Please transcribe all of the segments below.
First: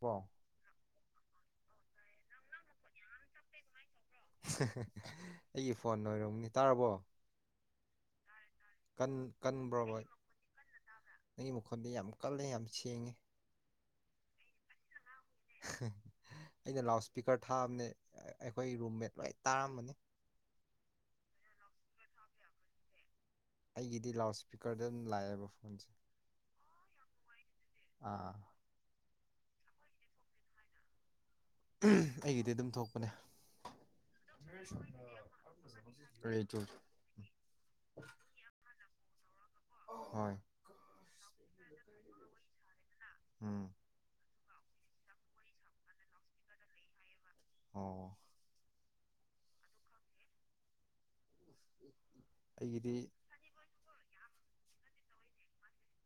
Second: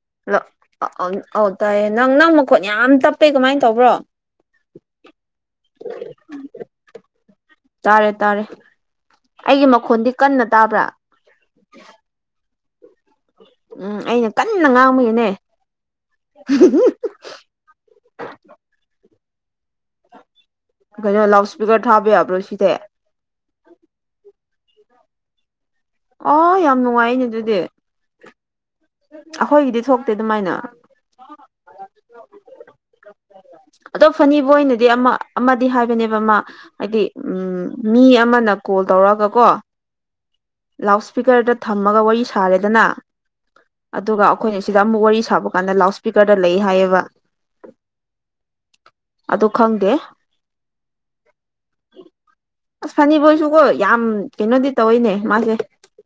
ꯀꯣ ꯑ ꯑꯣ ꯑꯧ ꯇꯥꯏꯌꯦ ꯅꯪ ꯅꯪ ꯃꯈꯣꯠ ꯌꯥꯝ ꯇꯞꯄꯦ ꯀꯃꯥꯏꯟ ꯇꯧꯕ꯭ꯔꯣ ꯑꯩꯒꯤ ꯐꯣꯟ ꯑꯣꯏꯔꯝꯒꯅꯤ ꯇꯥꯔꯕꯣ ꯇꯥꯔꯦ ꯇꯥꯔꯦ ꯀꯟ ꯑꯩꯒꯤ ꯀꯟꯕ꯭ꯔꯣꯕ ꯃꯈꯣꯟꯗꯤ ꯀꯟꯅ ꯇꯥꯕ꯭ꯔꯥ ꯅꯪꯒꯤ ꯃꯈꯣꯟꯗꯤ ꯌꯥꯝ ꯀꯜꯂꯦ ꯌꯥꯝ ꯁꯦꯡꯉꯦ ꯎꯝ ꯑꯩꯅ ꯀꯟꯅ ꯉꯥꯡꯕꯒꯤꯅꯦ ꯑꯩꯅ ꯂꯥꯎꯠ ꯏꯁꯄꯤꯀꯔ ꯊꯥꯕꯅꯦ ꯑꯩꯈꯣꯏ ꯔꯨꯝꯃꯦꯠ ꯂꯣꯏ ꯇꯥꯔꯝꯃꯅꯤ ꯀꯩꯅꯣ ꯂꯥꯎꯠ ꯁ꯭ꯄꯤꯀꯔ ꯊꯥꯕ ꯌꯥꯕ꯭ꯔꯣ ꯁꯤꯗꯦ ꯑꯩꯒꯤꯗꯤ ꯂꯥꯎꯠ ꯏꯁꯄꯤꯀꯔꯗ ꯑꯗꯨꯝ ꯂꯥꯛꯑꯦꯕ ꯐꯣꯟꯁꯦ ꯑꯣ ꯌꯥꯝ ꯅꯨꯡꯉꯥꯏꯅꯦ ꯑꯗꯨꯗꯤ ꯑꯥ ꯑꯩꯈꯣꯏꯒꯤꯗꯤ ꯊꯣꯛꯇꯦ ꯑꯗꯨꯃꯥꯏꯅ ꯑꯩꯒꯤꯗꯤ ꯑꯗꯨꯝ ꯊꯣꯛꯄꯅꯦ ꯑꯗꯣ ꯐꯅꯤ ꯕꯣꯏꯅꯗꯤ ꯑꯃ ꯑꯃꯗꯤ ꯍꯥꯏꯕꯅꯦꯕ ꯃꯥ ꯔꯦꯗꯤꯑꯣ ꯍꯥꯏꯗꯤ ꯎꯝ ꯃꯤ ꯑꯃꯅ ꯀꯣꯜ ꯇꯧꯔꯒ ꯀꯣ ꯍꯣꯏ ꯂꯥꯎꯠꯁꯄꯤꯀꯔꯗ ꯊꯝꯃꯒ ꯋꯥꯔꯤ ꯁꯥꯔꯦꯗꯅ ꯎꯝ ꯑꯗꯨꯒ ꯑꯩꯈꯣꯏꯅ ꯁꯤꯗ ꯑꯃꯨꯛ ꯋꯥꯔꯤ ꯁꯥꯕ ꯀꯥꯟꯗ ꯂꯥꯎꯠ ꯏꯁꯄꯤꯀꯔꯗ ꯂꯩ ꯍꯥꯏꯌꯦꯕ ꯑꯣ ꯑꯗꯨ ꯈꯪꯗꯦ ꯑꯩꯒꯤꯗꯤ ꯑꯁ ꯐꯅꯤ ꯕꯣꯏꯖꯨꯀꯣ ꯌꯥꯝ ꯀꯩꯅꯣꯗꯤ ꯇꯧꯋꯤꯅꯦ ꯃꯥꯁꯦ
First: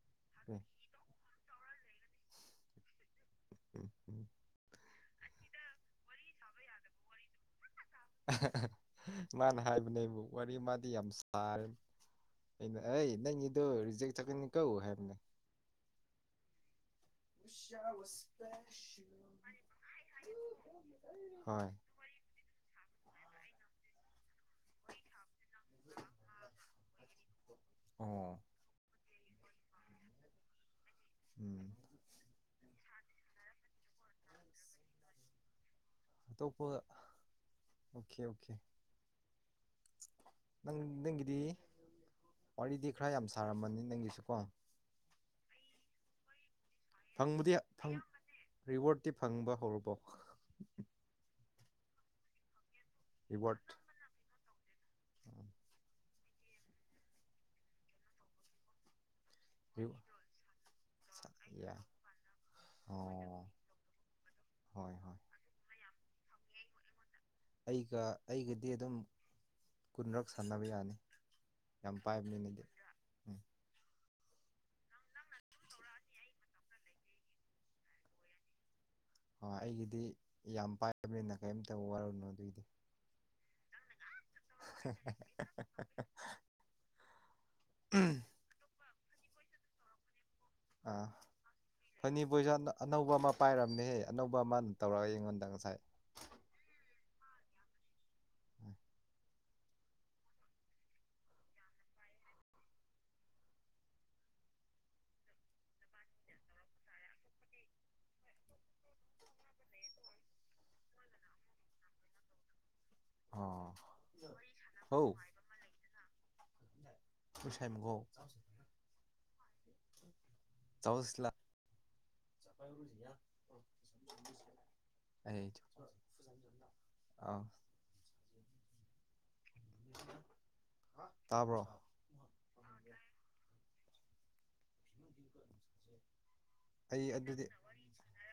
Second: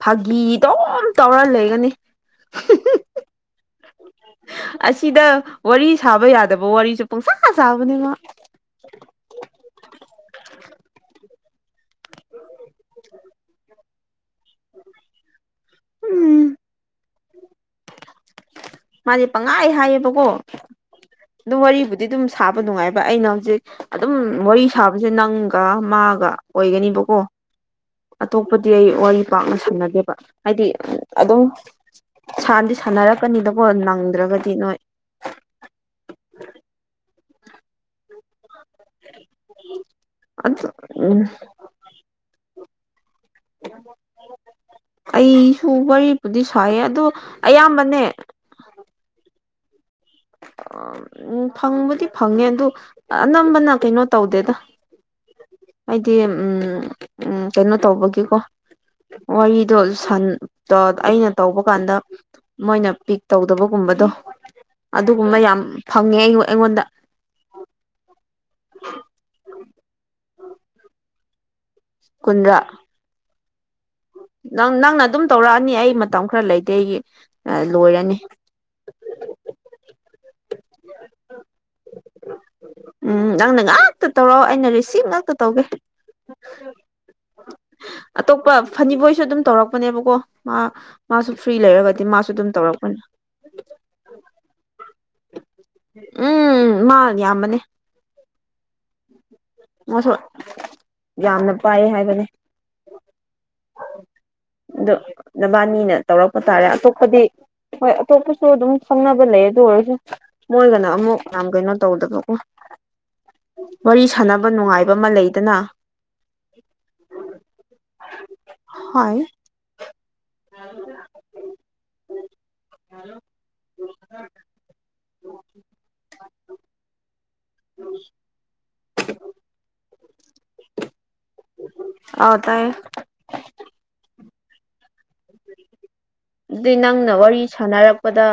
ꯐꯥꯒꯤ ꯑꯗꯨꯝ ꯇꯧꯔ ꯂꯩꯒꯅꯤ ꯎꯝ ꯎꯝ ꯑꯁꯤꯗ ꯋꯥꯔꯤ ꯁꯥꯕ ꯌꯥꯗꯕ ꯋꯥꯔꯤꯁꯨ ꯄꯪꯁꯥ ꯁꯥꯕꯅꯦ ꯃꯥ ꯃꯥꯅ ꯍꯥꯏꯕꯅꯦꯕ ꯋꯥꯔꯤ ꯃꯥꯗꯤ ꯌꯥꯝ ꯁꯔꯦ ꯑꯩꯅ ꯑꯩ ꯅꯪꯒꯤꯗꯣ ꯔꯤꯖꯦꯛ ꯆꯠꯀꯅꯤ ꯀꯣ ꯍꯥꯏꯕꯅꯦ ꯎꯝ [unintelligible] [inaudible] ꯃꯥꯗꯤ ꯄꯪꯍꯥꯏ ꯍꯥꯏꯌꯦꯕꯀꯣ ꯑꯗꯨꯝ ꯍꯣꯏ ꯋꯥꯔꯤꯕꯨꯗꯤ ꯑꯗꯨꯝ ꯁꯥꯕ ꯅꯨꯡꯉꯥꯏꯕ ꯑꯩꯅ ꯍꯧꯖꯤꯛ ꯑꯗꯨꯝ ꯋꯥꯔꯤ ꯁꯥꯕꯁꯦ ꯅꯪꯒ ꯃꯥꯒ ꯑꯣꯏꯒꯅꯤꯕꯀꯣ ꯑꯣ ꯑꯇꯣꯞꯄꯗꯤ ꯑꯩ ꯋꯥꯔꯤ ꯄꯥꯛꯅ ꯁꯥꯟꯅꯗꯦꯕ ꯍꯥꯏꯗꯤ ꯑꯗꯨꯝ ꯎꯝ ꯁꯥꯟꯗꯤ ꯁꯥꯟꯅꯔꯛꯀꯅꯤꯕꯀꯣ ꯅꯪꯗ꯭ꯔꯥꯕꯗꯤ ꯅꯣꯏ ꯑꯇꯣꯞꯄ ꯑꯣꯈꯦ ꯑꯣꯈꯦ [inaudible] ꯅꯪ ꯎꯝ ꯅꯪꯒꯤꯗꯤ ꯋꯥꯔꯤꯗꯤ ꯈꯔ ꯌꯥꯝ ꯁꯥꯔꯝꯃꯅꯤ ꯅꯪꯒꯤꯁꯨ ꯀꯣ ꯑꯩꯁꯨ ꯋꯥꯔꯤꯄꯨꯗꯤ ꯁꯥꯏꯌꯦ ꯑꯗꯣ ꯐꯪꯕꯗꯤ ꯑꯌꯥꯝꯕꯅꯦ ꯔꯤꯋꯥꯔꯗꯇꯤ ꯐꯪꯕ ꯍꯧꯔꯕꯣ ꯎꯝ ꯐꯪꯕꯗꯤ ꯐꯪꯉꯦ ꯑꯗꯣ ꯑꯅꯝꯕꯅ ꯀꯩꯅꯣ ꯇꯧꯗꯦꯗ ꯎꯝ ꯍꯥꯏꯗꯤ ꯎꯝ ꯎꯝ ꯀꯩꯅꯣ ꯇꯧꯕꯒꯤꯀꯣ ꯋꯥꯔꯤꯗꯣ ꯁꯥꯟ ꯇꯣ ꯑꯩꯅ ꯇꯧꯕ ꯀꯥꯟꯗ ꯃꯣꯏꯅ ꯄꯤꯛ ꯑꯣ ꯇꯧꯗꯕꯒꯨꯝꯕꯗꯣ ꯍꯣꯏ ꯍꯣꯏ ꯑꯗꯨꯒꯨꯝꯕ ꯌꯥꯝ ꯐꯪꯉꯦ ꯑꯩ ꯑꯩꯉꯣꯟꯗ ꯑꯩꯒ ꯑꯩꯒꯗꯤ ꯑꯗꯨꯝ ꯀꯨꯟꯔꯛ ꯁꯥꯟꯅꯕ ꯌꯥꯅꯤ ꯌꯥꯝ ꯄꯥꯏꯕꯅꯦ ꯀꯨꯟꯗ꯭ꯔꯥ ꯃꯤꯗꯤ ꯅꯪ ꯅꯪꯅ ꯑꯗꯨꯝ ꯇꯧꯔꯛꯑꯅꯤ ꯑꯩ ꯃꯇꯝ ꯈꯔ ꯂꯩꯇꯦ ꯑꯩꯒꯤ ꯂꯣꯏꯔꯅꯤ ꯍꯣꯏ ꯑꯩꯒꯤꯗꯤ ꯌꯥꯝ ꯄꯥꯏꯕꯅꯤꯅ ꯀꯔꯤꯝꯇ ꯋꯥꯔꯨꯅꯨ ꯑꯗꯨꯒꯤꯗꯤ ꯎꯝ ꯅꯪꯅ ꯉꯥꯛꯇ ꯇꯧꯔꯛꯑꯣ ꯑꯩꯅ ꯔꯤꯁꯤꯞ ꯉꯥꯛꯇ ꯇꯧꯒꯦ ꯄꯥ ꯐꯅꯤꯕꯣꯏꯁꯨ ꯑꯗꯨꯝ ꯇꯧꯔꯛꯄꯅꯦꯕꯀꯣ ꯃꯥ ꯑꯥ ꯃꯥꯁꯨ ꯐ꯭ꯔꯤ ꯂꯩꯔꯒꯗꯤ ꯐꯅꯤ ꯃꯥꯁꯨ ꯑꯗꯨꯝ ꯕꯣꯏꯁꯨ ꯇꯧꯔꯛꯄꯅꯤ ꯑꯅꯧꯕ ꯑꯃ ꯄꯥꯏꯔꯝꯅꯦꯍꯦ ꯑꯅꯧꯕ ꯑꯃꯅ ꯇꯧꯔꯒ ꯑꯩꯉꯣꯟꯗꯪ ꯉꯁꯥꯏ ꯎꯝ ꯃꯥꯟ ꯌꯥꯝꯕꯅꯤ [inaudible] ꯃꯁꯨ ꯌꯥꯝꯅ ꯄꯥꯏꯌꯦ ꯍꯥꯏꯕꯅꯤ ꯑꯗꯣ ꯅꯕꯥꯅꯤꯅ ꯇꯧꯔꯛꯄ ꯇꯥꯔꯦ ꯑꯇꯣꯞꯄꯗꯤ ꯍꯣꯏ ꯑꯇꯣꯞꯄꯁꯨ ꯑꯗꯨꯝ ꯈꯪꯅꯕ ꯂꯩ ꯑꯗꯨ ꯑꯣꯏꯔꯁꯨ ꯃꯣꯏꯒꯅ ꯑꯃꯨꯛ ꯌꯥꯝ ꯀꯩꯅꯣ ꯇꯧꯗꯕꯀꯣ ꯑꯥ ꯋꯥꯔꯤ ꯁꯥꯟꯅꯕ ꯅꯨꯡꯉꯥꯏꯕ ꯍꯣ ꯑꯃ ꯂꯩꯗꯅ ꯄꯨꯁꯟꯒꯣ ꯍꯥꯏ ꯆꯧꯁꯂꯥꯛ [unintelligible] ꯑꯩ ꯑꯥ [inaudible] ꯇꯥꯕꯣ ꯑ ꯇꯥꯏ [unintelligible] ꯑꯗꯨ ꯑꯩ ꯅꯪꯅ ꯋꯥꯔꯤ ꯑꯗꯨꯗꯤ ꯁꯥꯟꯅꯔꯛꯄꯗ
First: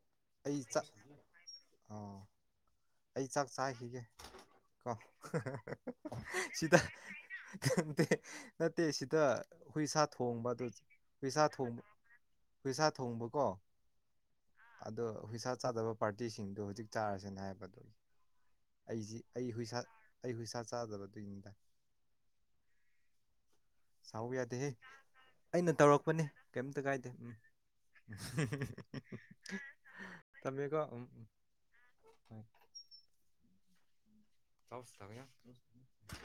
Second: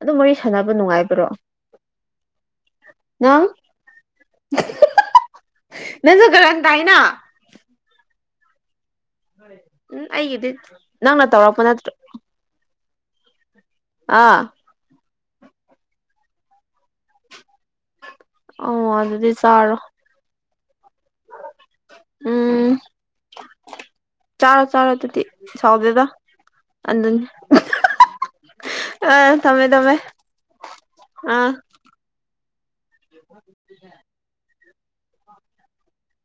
ꯑꯗꯨꯝ ꯋꯥꯔꯤ ꯁꯥꯟꯅꯕ ꯅꯨꯡꯉꯥꯏꯕ꯭ꯔꯣ ꯑꯥ ꯑꯩ ꯅꯪ ꯆꯥꯛ ꯆꯥꯈꯤꯒꯦ ꯀꯣ ꯅꯪꯁꯨ ꯀꯔꯟ ꯁꯤꯗ ꯇꯥꯏꯅ [unintelligible] ꯅꯠꯇꯦ ꯁꯤꯗ ꯍꯨꯏꯁ ꯎꯝ ꯊꯣꯡꯕ ꯑꯩꯒꯤꯗꯤ ꯑꯗꯨ ꯅꯪꯅ ꯍꯨꯏ ꯁꯥ ꯇꯧꯔꯛꯄ ꯊꯣꯡꯕ ꯅꯠꯇ꯭ꯔꯣ ꯍꯨꯏꯁꯥ ꯊꯣꯡꯕꯀꯣ ꯑꯥ ꯑꯗꯣ ꯍꯨꯏꯁꯥ ꯆꯥꯗꯕ ꯄꯥꯔꯇꯤꯁꯤꯡꯗꯣ ꯍꯧꯖꯤꯛ ꯆꯥꯔꯁꯤꯅ ꯍꯥꯏꯕꯗꯨꯒꯤ ꯑꯣ ꯑꯩꯁꯤ ꯑꯗꯨꯗꯤ ꯑꯩ ꯆꯥꯔꯣ ꯍꯨꯏꯁ ꯑꯩ ꯍꯨꯏꯁꯥ ꯆꯥꯗꯕꯗꯣꯏꯅꯤꯗ ꯎꯝ [inaudible] ꯁꯎꯕꯥꯥ ꯆꯥꯔꯣ ꯌꯥꯗꯦꯍꯦ ꯆꯥꯔꯣ ꯑꯗꯨꯗꯤ ꯑꯩꯅ ꯁꯥꯎꯗꯦꯗ ꯇꯧꯔꯛꯄꯅꯦ ꯀꯩꯝꯇ ꯀꯥꯏꯗꯦ ꯑꯗꯨꯅꯤ ꯎꯝ ꯑ ꯊꯝꯃꯦ ꯊꯝꯃꯦ [unintelligible] ꯇꯝꯃꯦꯀꯣ ꯑꯥ [unintelligible] [inaudible] ꯆꯥꯎꯁ [unintelligible]